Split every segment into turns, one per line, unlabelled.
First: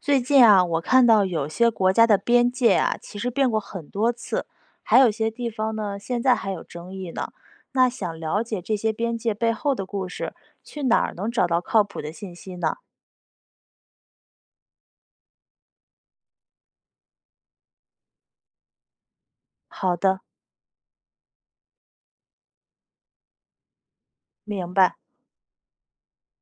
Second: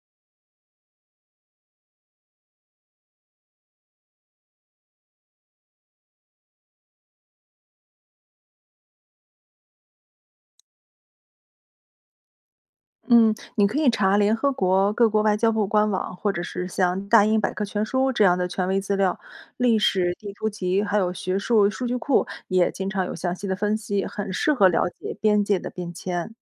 最近啊，我看到有些国家的边界啊，其实变过很多次，还有些地方呢，现在还有争议呢。那想了解这些边界背后的故事，去哪儿能找到靠谱的信息呢？
嗯，你可以查联合国各国外交部官网，或者是像大英百科全书这样的权威资料，历
好
史
的，
地图集，还有学术数据库也经常有详细的分析，很适合
明
了
白。
解边界的变迁。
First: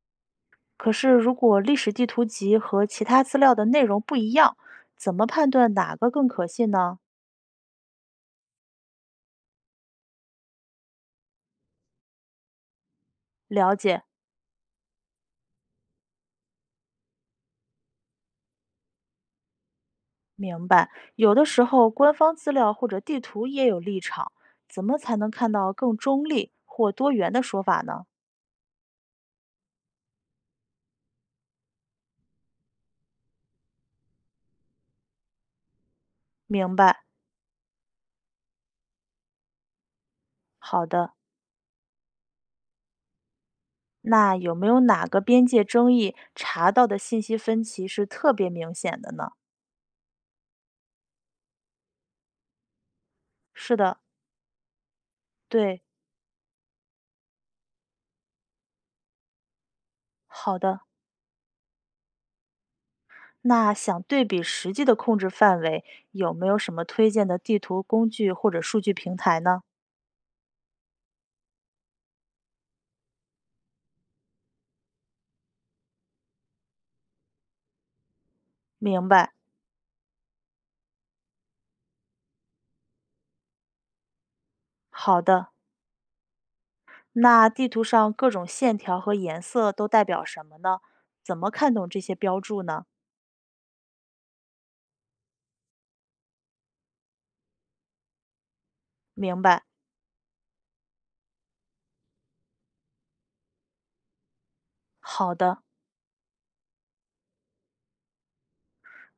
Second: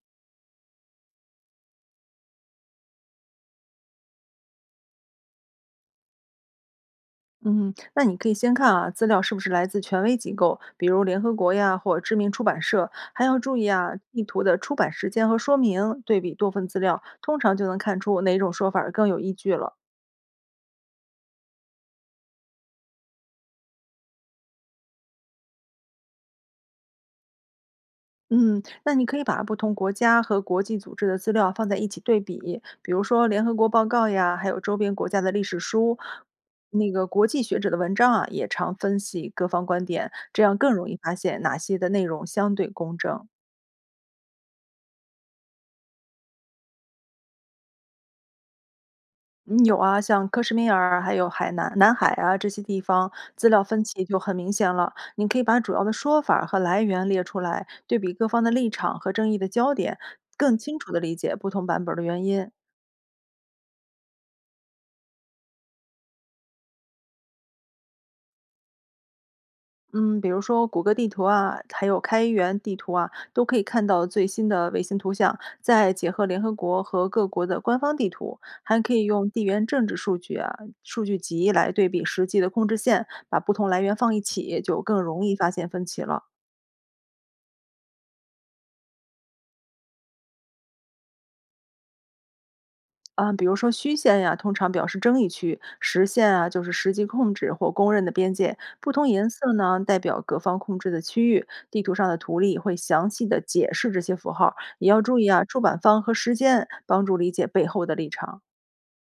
可是如果历史地图集和其他资料的内容不一样，怎么判断哪个更可信呢？
嗯，那你可以先看啊，资料是不是来自权威机构，比如联合国呀或知名出版社，还要注意
了
啊
解，
地图的出版时间和说明，对比多份资料，通常就能看出哪种说法儿更有依据了。
明白。有的时候官方资料或者地图也有立场，怎么才能看到更中立或多元的说法呢？
嗯，那你可以把不同国家和国际组织的资料放在一起对比，比如说联合国报告呀，还有周边国家的历史书，
明
那
白，
个国际学者的文章啊，也常分析各方观点，这样更
好
容易
的。
发现哪些的内容相对公正。
那有没有哪个边界争议查到的信息分歧是特别明显的呢？
嗯有啊，像克什米尔还有海南、南海啊这些地方，资料
是
分
的，
歧就很明显了。你可以把主
对，
要的说法儿和来源列出来，对比各方的立场和争议的焦点，更
好
清
的。
楚地理解不同版本儿的原因。
那想对比实际的控制范围，有没有什么推荐的地图工具或者数据平台呢？
嗯，比如说谷歌地图啊，还有开源地图啊，都可以看到最新的卫星图像。再结合联合国和各国的官方地图，还可以
明
用
白，
地缘政治数据啊、数据集来对比实际的控制线，把不同来源放一起，就更
好
容易
的。
发现分歧了。
那地图上各种线条和颜色都代表什么呢？怎么看懂这些标注呢？
啊，比如说虚线呀，通常表示争议区；实线啊，就是实际控制或公认的边界。不同颜
明
色
白，
呢，代表各方控制的区域。地图上的图例会详细的解释这些符号，也要注意
好
啊，出
的。
版方和时间，帮助理解背后的立场。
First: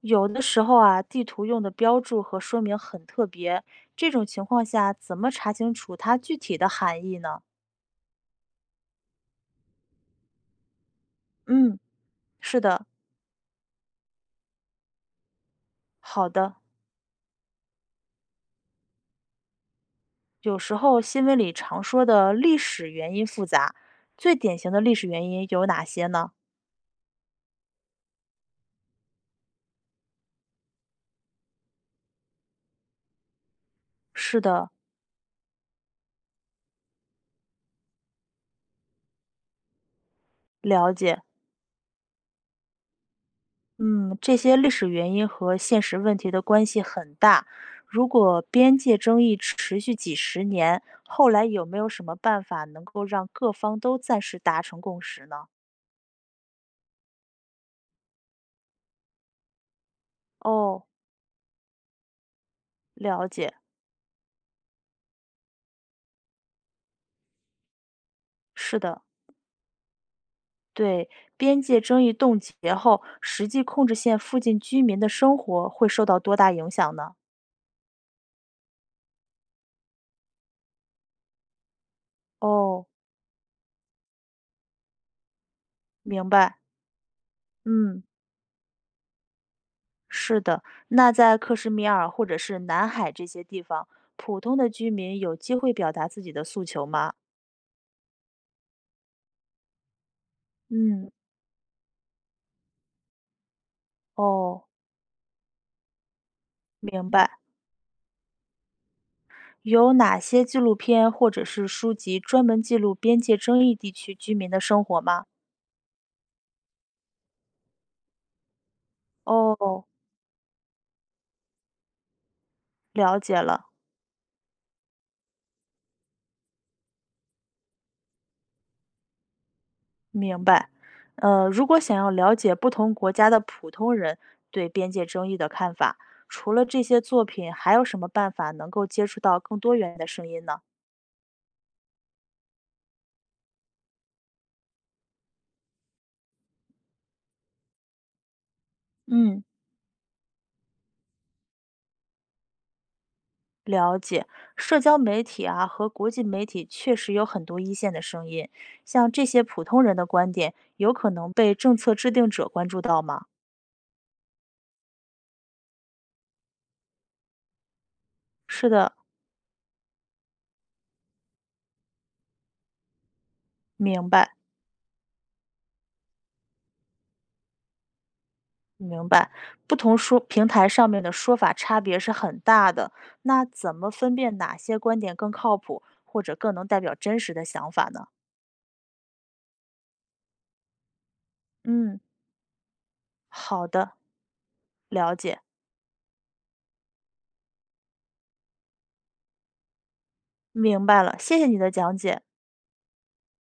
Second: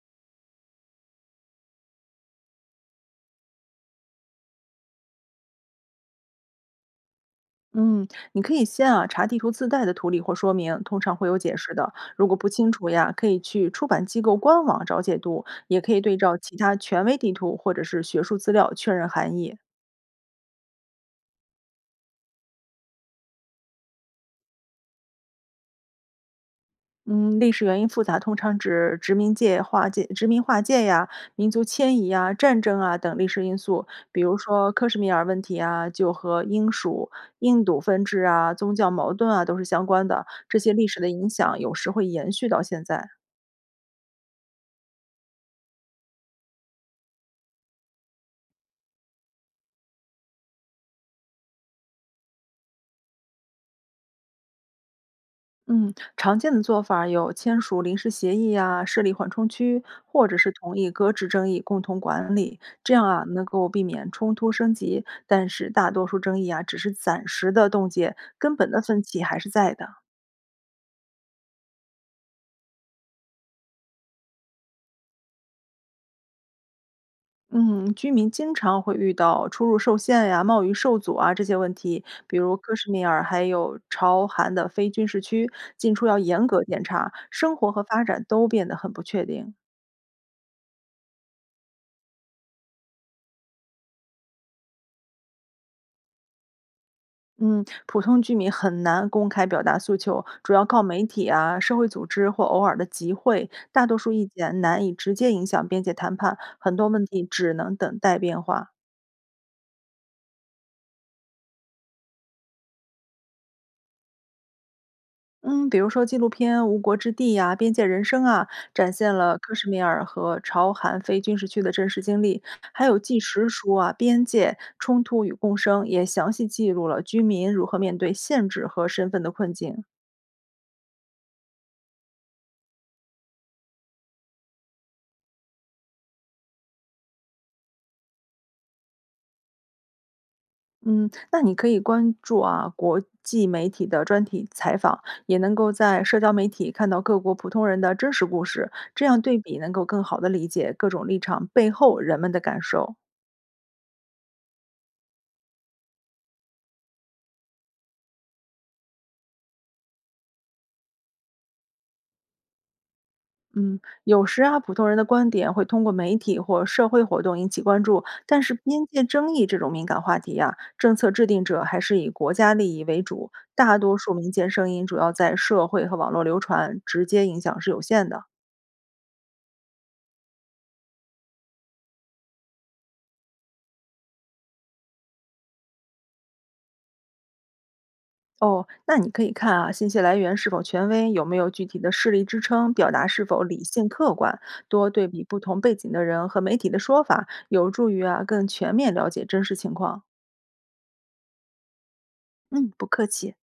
有的时候啊，地图用的标注和说明很特别，这种情况下怎么查清楚它具体的含义呢？
嗯，你可以先啊查地图自带的图例或说明，通常会有解释
嗯，
的。如果不
是
清
的，
楚呀，可以去出版机构官网找解读，也可以对
好
照
的。
其他权威地图或者是学术资料确认含义。
有时候新闻里常说的历史原因复杂，最典型的历史原因有哪些呢？
嗯，历史原因复杂，通常指殖民界划界、殖民划界呀、民族迁移呀、战争啊等历史因素。比如
是的，
说克什米尔问题啊，就和英属、印度分治啊、宗教矛盾啊都是相关的。这些历
了
史的
解。
影响有时会延续到现在。
嗯，这些历史原因和现实问题的关系很大。如果边界争议持续几十年，后来有没有什么办法能够让各方都暂时达成共识呢？
嗯，常见的做法有签署临时协议呀、设立缓冲区，或者是同
哦，
意搁置争议共同管理，这样啊
了
能
解，
够避免冲突升级。但是大多数争议啊只是暂时的冻结，根本
是
的分
的，
歧还是在的。
对，边界争议冻结后，实际控制线附近居民的生活会受到多大影响呢？
嗯，居民经常会遇到出入受限呀、贸易受阻啊这些问题，比如克
哦，
什米尔还有朝韩的非军事区，进出要
明
严
白，
格检查，生活和
嗯，
发展都变得很不确定。
是的。那在克什米尔或者是南海这些地方，普通的居民有机会表达自己的诉求吗？
嗯，普通居民很难公开表达诉求，主要靠媒
嗯，
体啊、社会组织或偶尔的集会。大多数意见
哦，
难以直接影响边界谈判，很多问
明
题
白。
只能等待变化。
有哪些纪录片或者是书籍专门记录边界争议地区居民的生活吗？
嗯，比如说纪录片《无国之地》呀、边界人生》啊，展现了克什米
哦，
尔和朝韩非军事区的真实经历；还有
了
纪
解
实
了。
书啊，《边界冲突与共生》也详细记录了居民如何面对限制和身份的困境。
明白。如果想要了解不同国家的普通人对边界争议的看法，除了这些作品，还有什么办法能够接触到更多元的声音呢？
嗯，那你可以关注啊，国际媒体的专题采访，也能够在社交媒体看到各国普通人的真实故事，这样对
嗯，
比能够更好的理解各种立场背后人们的感受。
了解，社交媒体啊和国际媒体确实有很多一线的声音，像这些普通人的观点，有可能被政策制定者关注到吗？
嗯，有时啊，普通人的观点会通过媒体或社会活动引起关注，但是
是
边
的，
界争议这种敏感话题呀、政策制定者还是以国家利益为主，大多
明
数
白。
民间声音主要在社会和网络流传，直接影响是有限的。
明白，不同说平台上面的说法差别是很大的，那怎么分辨哪些观点更靠谱，或者更能代表真实的想法呢？
哦，那你可以看啊，信息来源是否权威，有没有具体的
嗯，
事例支撑，表达是否理
好
性
的，
客观，多对
了
比不
解，
同背景的人和媒体的说法，有助于啊更全面了解真实情况。
明白了，谢谢你的讲解。
嗯，不客气。